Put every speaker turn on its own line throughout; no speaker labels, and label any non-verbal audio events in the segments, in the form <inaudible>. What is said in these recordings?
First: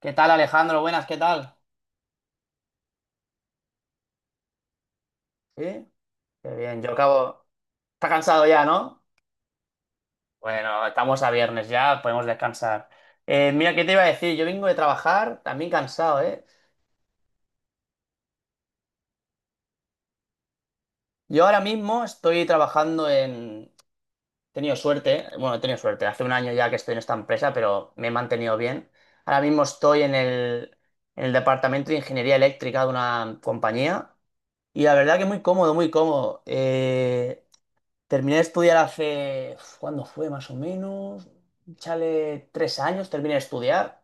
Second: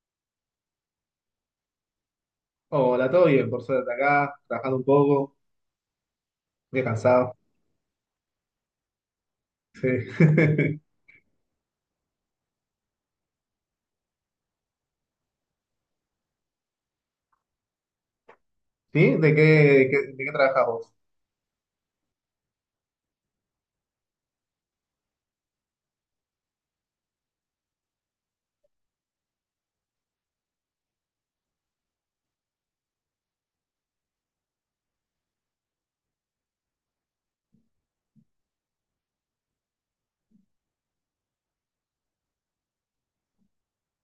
¿Qué tal, Alejandro? Buenas, ¿qué tal?
Hola, todo bien, por suerte acá, trabajando un poco,
¿Sí? Qué bien,
muy
yo
cansado.
acabo. Está cansado ya, ¿no?
Sí. <laughs>
Bueno, estamos a viernes ya, podemos descansar. Mira, ¿qué te iba a decir? Yo vengo de trabajar, también cansado, ¿eh?
¿Sí? ¿De qué, de qué trabajas vos?
Yo ahora mismo estoy trabajando en... He tenido suerte, bueno, he tenido suerte, hace un año ya que estoy en esta empresa, pero me he mantenido bien. Ahora mismo estoy en en el departamento de ingeniería eléctrica de una compañía y la verdad que muy cómodo, muy cómodo. Terminé de estudiar hace, uf, ¿cuándo fue más o menos? Chale, 3 años terminé de estudiar.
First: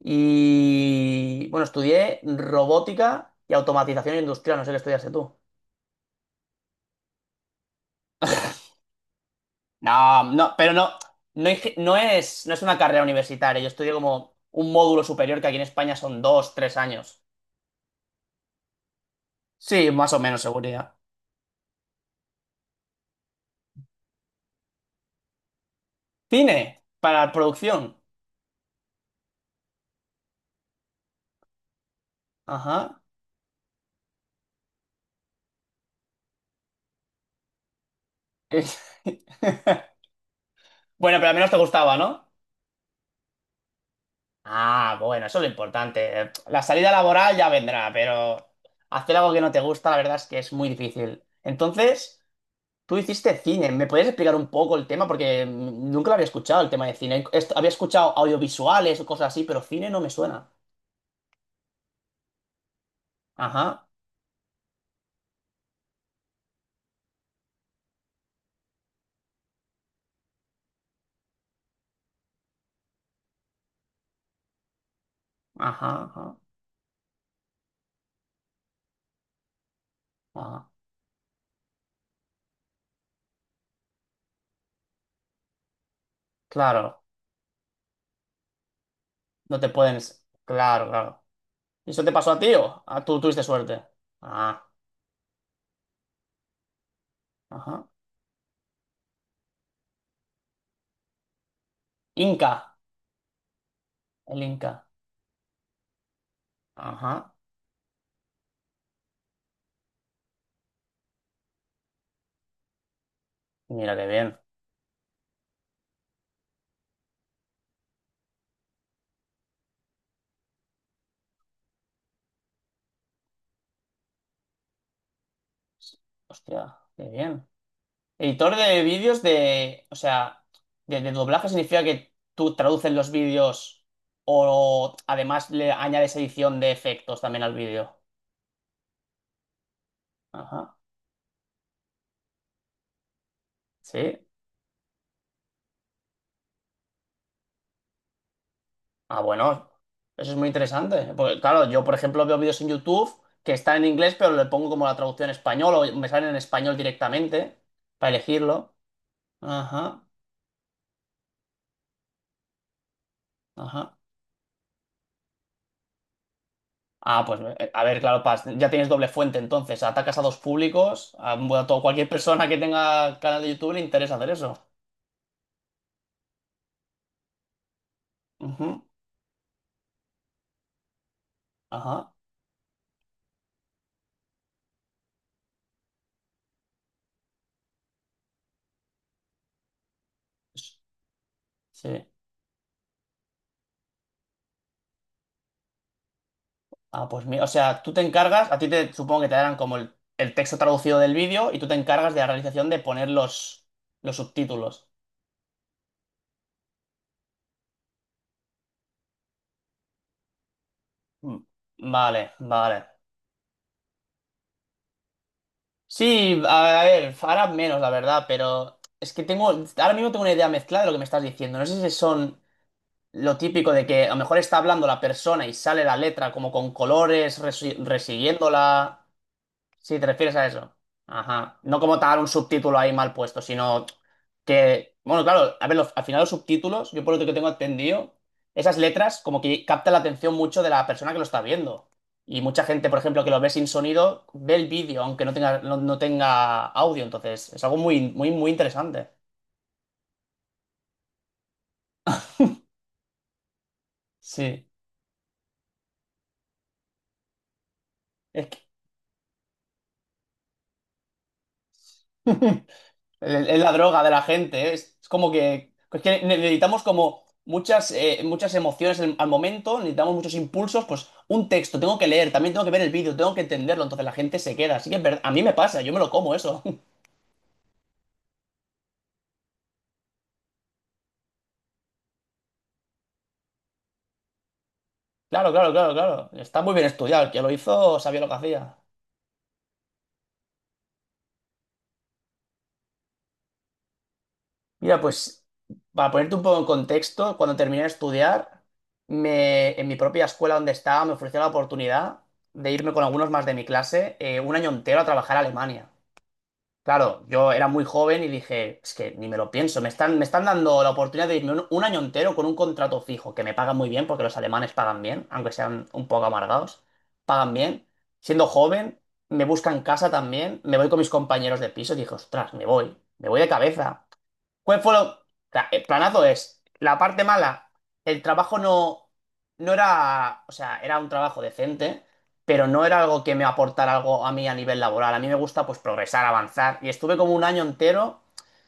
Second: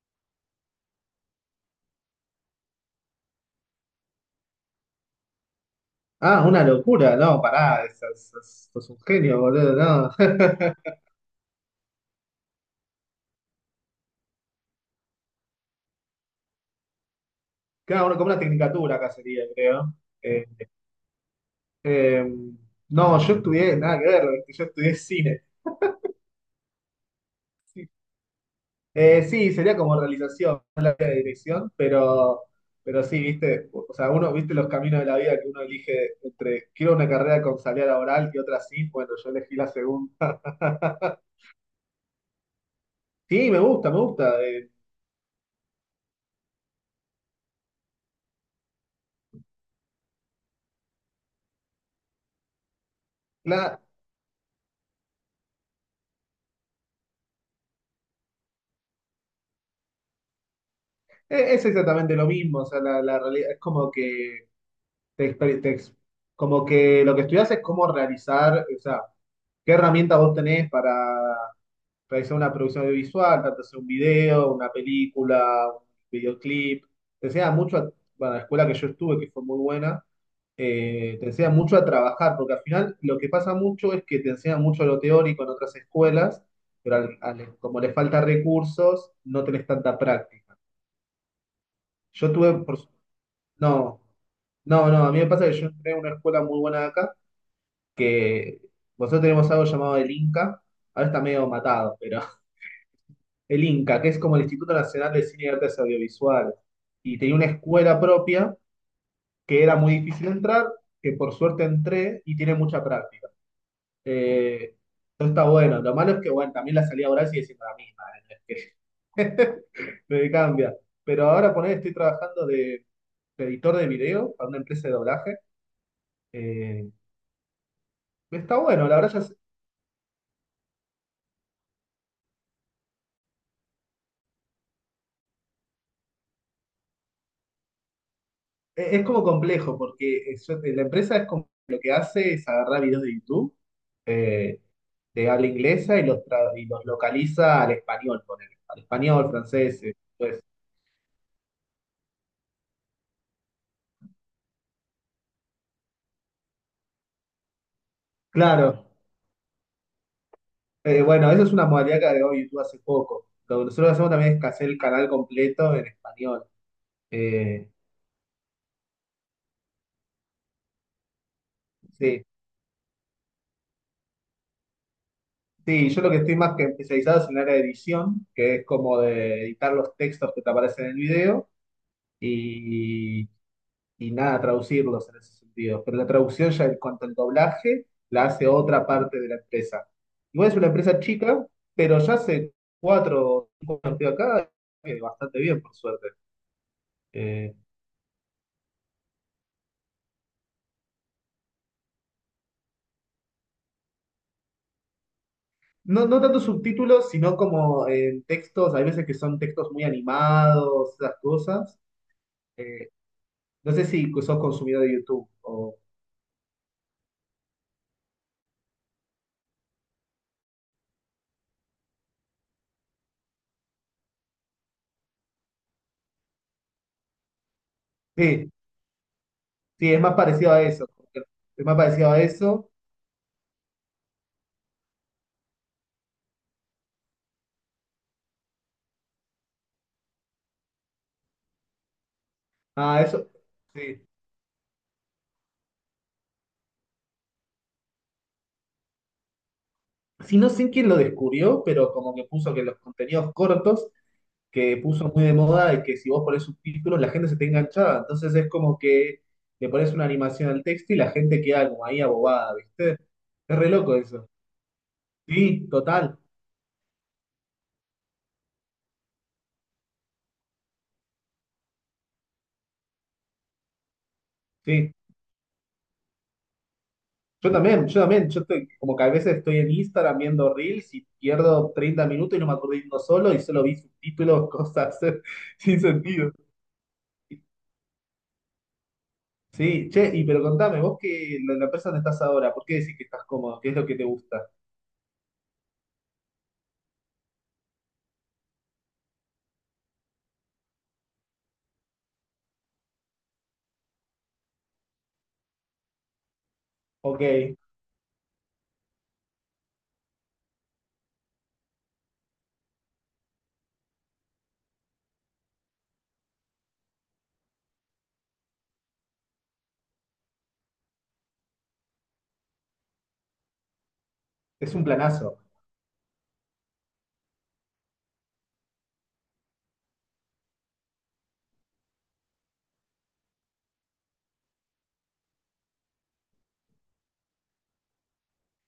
Y bueno, estudié robótica y automatización industrial, no sé qué estudiaste tú.
Ah, una locura, no, pará, sos un genio, boludo, no.
No, no, pero no,
<laughs>
no, no es, no es una carrera universitaria, yo estudié como un módulo superior que aquí en España son dos, tres años.
Claro, uno como una tecnicatura acá sería,
Sí,
creo.
más o menos
Eh,
seguridad.
eh, no, yo estudié, nada que ver, ¿viste? Yo estudié cine.
Cine, para producción.
Sí, sería como realización, no la dirección, pero,
Ajá.
pero sí, viste, o sea, uno, viste los caminos de la vida que uno elige entre quiero una carrera con salida laboral y otra sí, bueno, yo elegí la
<laughs>
segunda.
Bueno, pero al menos te gustaba, ¿no?
Sí, me gusta, me gusta.
Ah, bueno, eso es lo importante. La salida laboral ya vendrá, pero hacer algo que no te gusta, la verdad es que es muy difícil. Entonces, tú hiciste cine.
La-
¿Me puedes explicar un poco el tema? Porque nunca lo había escuchado, el tema de cine. Había escuchado audiovisuales o cosas así, pero cine no me suena.
es exactamente lo mismo, o sea, la realidad es
Ajá,
como que te, exper- te ex- como que lo que estudias es cómo realizar, o sea, qué herramientas vos tenés para realizar una producción audiovisual, tanto sea un video, una película, un
ajá, ajá,
videoclip. Te enseña mucho, bueno, la escuela que yo estuve, que fue muy buena,
ajá.
te enseña mucho a trabajar, porque al final lo que pasa mucho es que te enseñan mucho lo teórico en otras escuelas, pero
Claro,
como les falta recursos, no
no
tenés
te
tanta
pueden...
práctica.
Claro, claro. ¿Y eso te pasó
Yo
a ti
tuve, por
o
su-
ah, tú tuviste suerte?
no,
Ah,
No, no, a mí me pasa que yo entré en una escuela muy buena de acá,
ajá.
que nosotros tenemos algo llamado el Inca, ahora está medio matado, pero
Inca,
el INCA, que es como
el
el Instituto
Inca.
Nacional de Cine y Artes Audiovisuales, y
Ajá,
tenía una escuela propia que era muy difícil entrar, que por suerte entré y tiene mucha práctica.
mira qué bien.
Eh, eso está bueno, lo malo es que bueno, también la salida laboral sigue siendo la misma, no es que <laughs> me cambia. Pero ahora poner, estoy trabajando de editor de video para una empresa de doblaje.
Hostia,
eh,
qué bien. Editor
Está
de
bueno, la verdad
vídeos
ya
de, o sea, de doblaje significa que tú traduces los vídeos o además le añades edición de efectos también al vídeo.
es como complejo, porque eso-
Ajá,
la empresa es como lo que hace es agarrar videos de YouTube,
sí.
eh, de habla inglesa y y los localiza al español, ponele, al
Ah,
español,
bueno,
francés.
eso es
Pues,
muy interesante. Porque, claro, yo, por ejemplo, veo vídeos en YouTube que están en inglés, pero le pongo como la traducción en español o me salen en español directamente para elegirlo.
claro.
Ajá,
Bueno, esa es una modalidad que agregó YouTube hace poco. Lo que nosotros
ajá.
hacemos también es que hacer el canal completo en español.
Ah, pues
Eh,
a ver, claro, ya tienes doble fuente entonces. Atacas a dos públicos, a, bueno, a todo- cualquier
sí,
persona que tenga canal de YouTube le interesa hacer eso.
sí, yo lo que estoy más que especializado es en el área de edición, que es
Ujú,
como de editar los textos que te aparecen en el video.
ajá.
Y y nada, traducirlos en ese sentido. Pero la traducción ya en cuanto al doblaje la hace otra parte de la empresa. Igual es una empresa chica, pero
Sí.
ya hace cuatro o cinco años que estoy acá, bastante bien, por suerte.
Ah, pues mira, o
Eh,
sea, tú te encargas, a ti te supongo que te darán como el texto traducido del vídeo y tú te encargas de la realización de poner los subtítulos.
no, no tanto subtítulos, sino como en textos, hay veces que son textos muy animados, esas
Mm,
cosas.
vale, vale.
Eh, no sé si sos consumidor de YouTube o...
Sí, a ver, ahora menos, la verdad, pero es que tengo, ahora mismo tengo una idea mezclada de lo que me estás diciendo. No sé si son... Lo típico de que a lo mejor está hablando la persona y sale la letra como con colores,
Sí,
resiguiéndola.
sí,
Si
es
te
más
refieres a
parecido a
eso.
eso.
Ajá.
Es más
No como
parecido
tal
a
un
eso.
subtítulo ahí mal puesto, sino que. Bueno, claro, a ver, los- al final los subtítulos, yo por lo que tengo entendido, esas letras como que captan la atención mucho de la persona que lo está viendo. Y mucha gente, por
Ah,
ejemplo,
eso.
que lo ve sin
Sí.
sonido, ve el vídeo, aunque no tenga, no, no tenga audio. Entonces, es algo muy, muy, muy interesante.
Si no sé quién lo descubrió, pero como que puso que los contenidos cortos,
Sí.
que puso muy de moda, y que si vos pones subtítulos la gente se te enganchada. Entonces
Es
es
que...
como que le pones una animación al texto y la gente queda como ahí abobada,
<laughs>
¿viste?
Es
Es
es
re
la
loco
droga de la
eso.
gente, ¿eh? Es como
Sí,
que, es
total,
que necesitamos como muchas, muchas emociones en- al momento, necesitamos muchos impulsos, pues un texto, tengo que leer, también tengo que ver el vídeo, tengo que entenderlo, entonces la gente se queda. Así
sí.
que es verdad, a mí me pasa, yo me lo como eso. <laughs>
Yo también, yo también, yo estoy, como que a veces estoy en Instagram viendo Reels y pierdo 30 minutos y no me acuerdo de uno solo y solo vi subtítulos, cosas
Claro,
<laughs>
claro,
sin
claro, claro.
sentido.
Está muy bien estudiado, el que lo hizo sabía lo que hacía.
Sí, che, y pero contame, vos que la empresa donde estás ahora, ¿por qué decís que estás cómodo? ¿Qué es lo que te gusta?
Mira, pues para ponerte un poco en contexto, cuando terminé de estudiar, en mi propia escuela donde estaba me ofreció la oportunidad de irme con algunos más de mi clase un año entero a trabajar a Alemania.
Ok,
Claro, yo era muy joven y dije, es que ni me lo pienso, me están dando la oportunidad de irme un año entero con un contrato fijo, que me pagan muy bien, porque los alemanes pagan bien, aunque sean un poco amargados, pagan bien. Siendo joven, me buscan casa también, me voy con mis compañeros de piso y dije, ostras, me voy de cabeza.
es
¿Cuál
un
fue lo...? O
planazo.
el planazo es, la parte mala, el trabajo no, no era, o sea, era un trabajo decente, pero no era algo que me aportara algo a mí a nivel laboral. A mí me gusta pues progresar, avanzar. Y estuve como un año entero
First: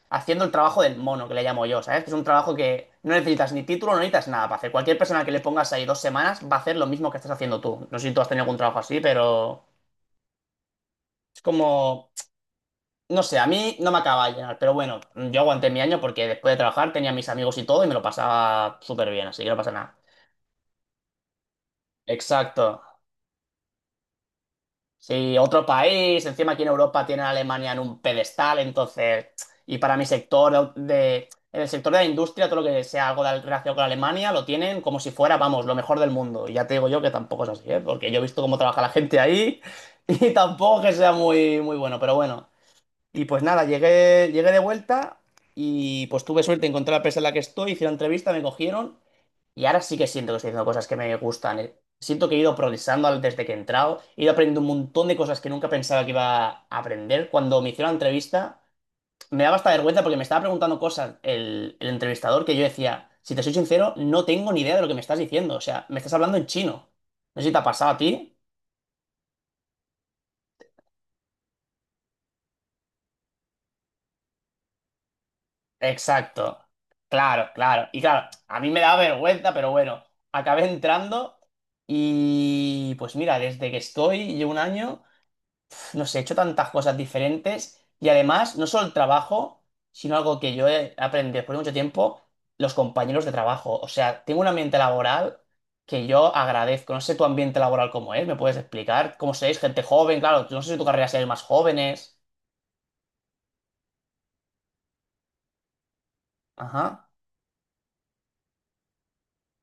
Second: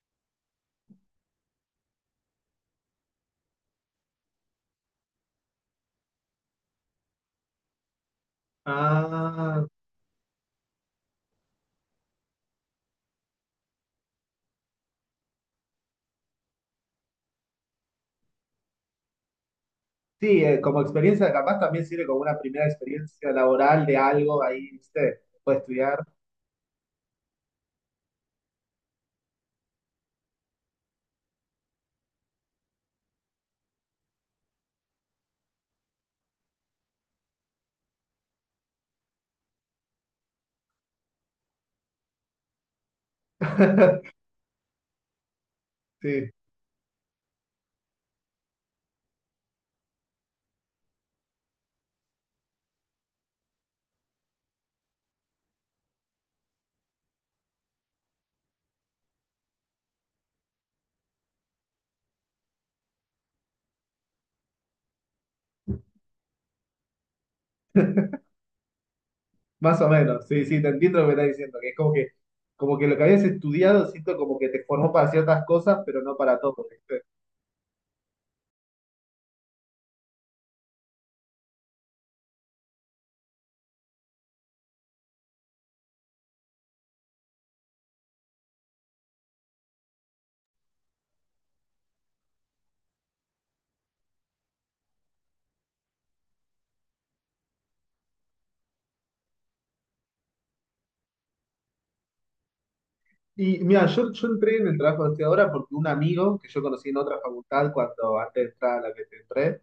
haciendo el trabajo del mono, que le llamo yo, ¿sabes? Que es un trabajo que no necesitas ni título, no necesitas nada para hacer. Cualquier persona que le pongas ahí 2 semanas va a hacer lo mismo que estás haciendo tú. No sé si tú has tenido algún trabajo así, pero
Ah,
es como no sé, a mí no me acaba de llenar, pero bueno, yo aguanté mi año porque después de trabajar tenía a mis amigos y todo y me lo pasaba súper bien, así que no pasa nada.
sí, como experiencia capaz también sirve como una primera
Exacto.
experiencia laboral de algo ahí, ¿viste?
Sí,
Puedes
otro
estudiar.
país, encima aquí en Europa tienen a Alemania en un pedestal, entonces, y para mi sector de, en el sector de la industria, todo lo que sea algo de relación con Alemania, lo tienen como si fuera, vamos, lo mejor del mundo. Y ya te digo yo que tampoco es así, ¿eh? Porque yo he visto cómo trabaja la gente ahí <laughs> y tampoco que sea muy, muy bueno, pero bueno. Y pues nada,
<laughs>
llegué, llegué de vuelta y pues
Sí,
tuve suerte, encontré la empresa en la que estoy, hice la entrevista, me cogieron y ahora sí que siento que estoy haciendo cosas que me gustan. Siento que he ido progresando desde que he entrado, he ido aprendiendo un montón de cosas que nunca pensaba que iba a aprender. Cuando me hicieron la entrevista, me daba hasta vergüenza porque me estaba preguntando cosas el entrevistador que yo decía, si te soy sincero, no tengo ni idea de lo que me estás diciendo. O sea, me estás hablando en chino. No sé si te ha pasado a ti.
más o menos, sí, sí, te entiendo lo que estás diciendo, que es como que lo que habías estudiado, siento como que te formó para ciertas cosas, pero no para
Exacto.
todo, ¿viste?
Claro, claro. Y claro, a mí me da vergüenza, pero bueno, acabé entrando y pues mira, desde que estoy, llevo un año, no sé, he hecho tantas cosas diferentes y además, no solo el trabajo, sino algo que yo he aprendido después de mucho tiempo, los compañeros de trabajo. O sea, tengo un ambiente laboral que yo agradezco. No sé tu ambiente laboral cómo es, ¿me puedes explicar cómo sois? Gente joven, claro, no sé si tu carrera sea más jóvenes.
Y mira, yo entré en el trabajo de ahora porque un amigo que yo conocí en
Ajá,
otra facultad cuando antes de entrar a la que te entré,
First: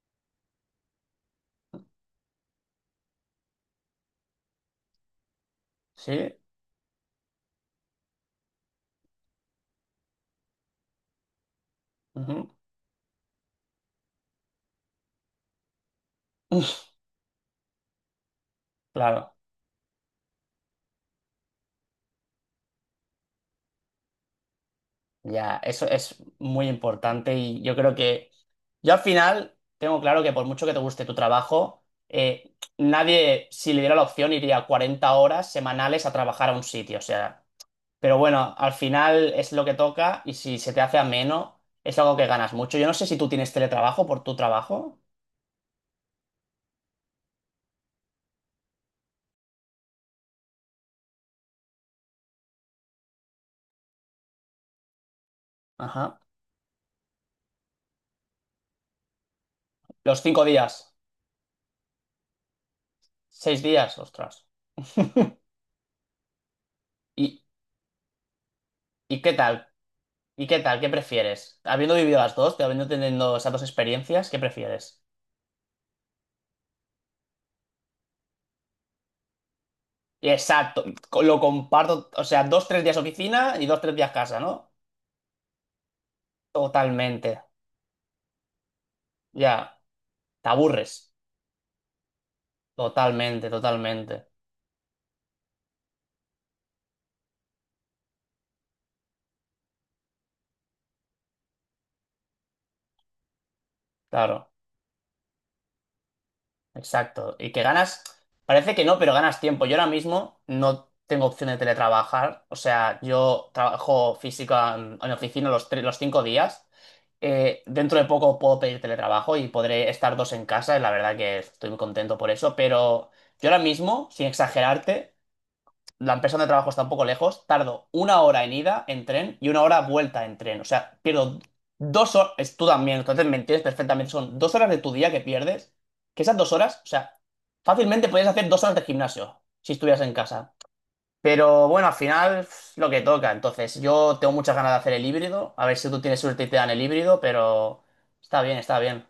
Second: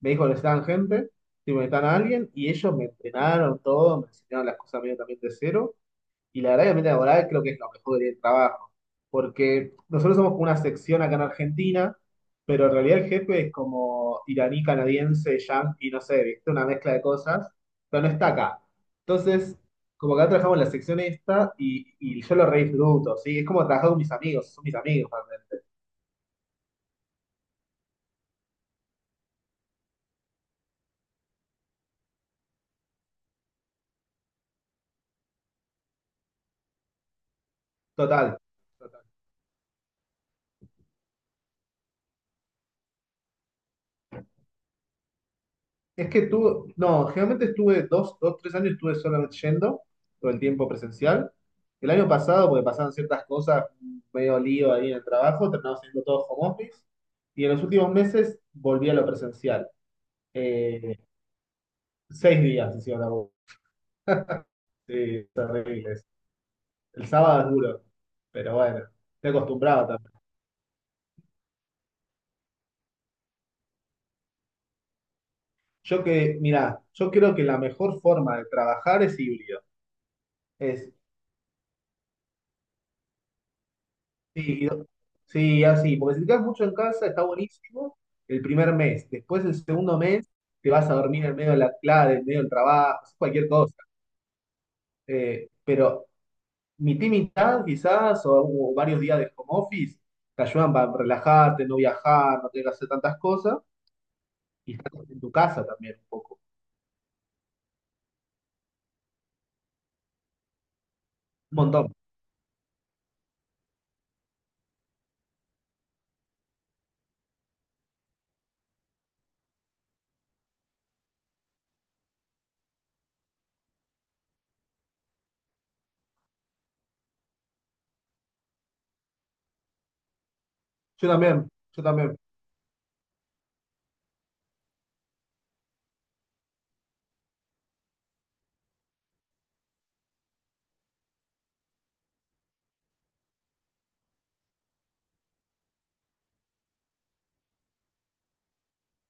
me dijo que necesitaban gente, si me necesitaban a alguien, y ellos me entrenaron todo, me enseñaron las cosas medio también de cero,
sí.
y la verdad que el ambiente laboral creo que es lo mejor del trabajo, porque nosotros somos como una sección acá en Argentina,
Ujú.
pero en realidad el jefe es como iraní, canadiense, yanqui, no sé, ¿viste? Una mezcla
<laughs>
de cosas, pero no está acá.
Claro.
Entonces, como que acá trabajamos en la sección esta, y yo lo re disfruto, ¿sí? Es como trabajar con mis amigos, son mis amigos
Ya,
realmente.
eso es muy importante y yo creo que yo al final tengo claro que por mucho que te guste tu trabajo, nadie, si le diera la opción, iría 40 horas semanales a trabajar a un sitio, o sea, pero
Total.
bueno, al final es lo que toca y si se te hace ameno, es algo que ganas mucho. Yo no sé si tú tienes teletrabajo por tu trabajo.
Es que tuve, no, generalmente estuve dos, tres años estuve solamente yendo, todo el tiempo presencial. El año pasado, porque pasaban ciertas cosas, medio lío ahí en el trabajo, terminamos haciendo
Ajá.
todo home office. Y en los últimos meses volví a lo presencial.
Los 5 días,
Eh, Seis días hicieron la voz.
6 días, ostras.
Sí,
<laughs>
terribles. El sábado
¿Y,
es duro, pero bueno,
y
estoy
qué tal?
acostumbrado también.
¿Y qué tal? ¿Qué prefieres? Habiendo vivido las dos, habiendo tenido esas dos experiencias, ¿qué prefieres?
Yo que, mirá, yo creo que la mejor forma de trabajar es híbrido.
Exacto,
Es
lo comparto, o sea, dos, tres días oficina y dos, tres días casa,
Sí,
¿no?
sí, así, porque si te quedas mucho en casa está
Totalmente,
buenísimo el primer mes, después
ya,
el segundo mes
te
te vas a
aburres,
dormir en medio de la clase, en medio del trabajo, haces cualquier
totalmente,
cosa.
totalmente,
Pero mitad y mitad quizás, o varios días de home office, te ayudan para relajarte, no viajar, no tener que hacer tantas cosas,
claro,
y estás en tu casa también un poco,
exacto. Y que ganas, parece que no, pero ganas tiempo. Yo ahora mismo no tengo opción
un
de
montón.
teletrabajar, o sea, yo trabajo física en oficina los, tres, los 5 días. Dentro de poco puedo pedir teletrabajo y podré estar dos en casa, y la verdad que estoy muy contento por eso, pero yo ahora mismo, sin exagerarte, la empresa donde trabajo está un poco lejos, tardo una hora en ida en tren y una hora vuelta en tren. O sea,
Yo
pierdo
también, yo
dos
también.
horas, tú también, entonces me entiendes perfectamente, son 2 horas de tu día que pierdes, que esas 2 horas, o sea, fácilmente podrías hacer 2 horas de gimnasio si estuvieras en casa. Pero bueno, al final pf, lo que toca. Entonces, yo tengo muchas ganas de hacer el híbrido. A ver si tú tienes suerte y te dan el híbrido, pero está bien, está bien.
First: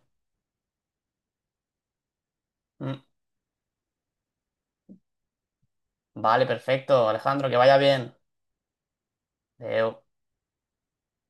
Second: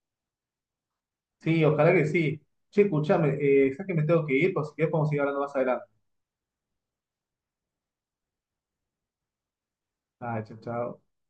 Sí, ojalá que sí. Che,
Mm.
escuchame, ¿sabes que me tengo que ir? Por si querés podemos seguir hablando más adelante.
Vale, perfecto, Alejandro, que vaya bien. Adeu.
Ah, chao, chao.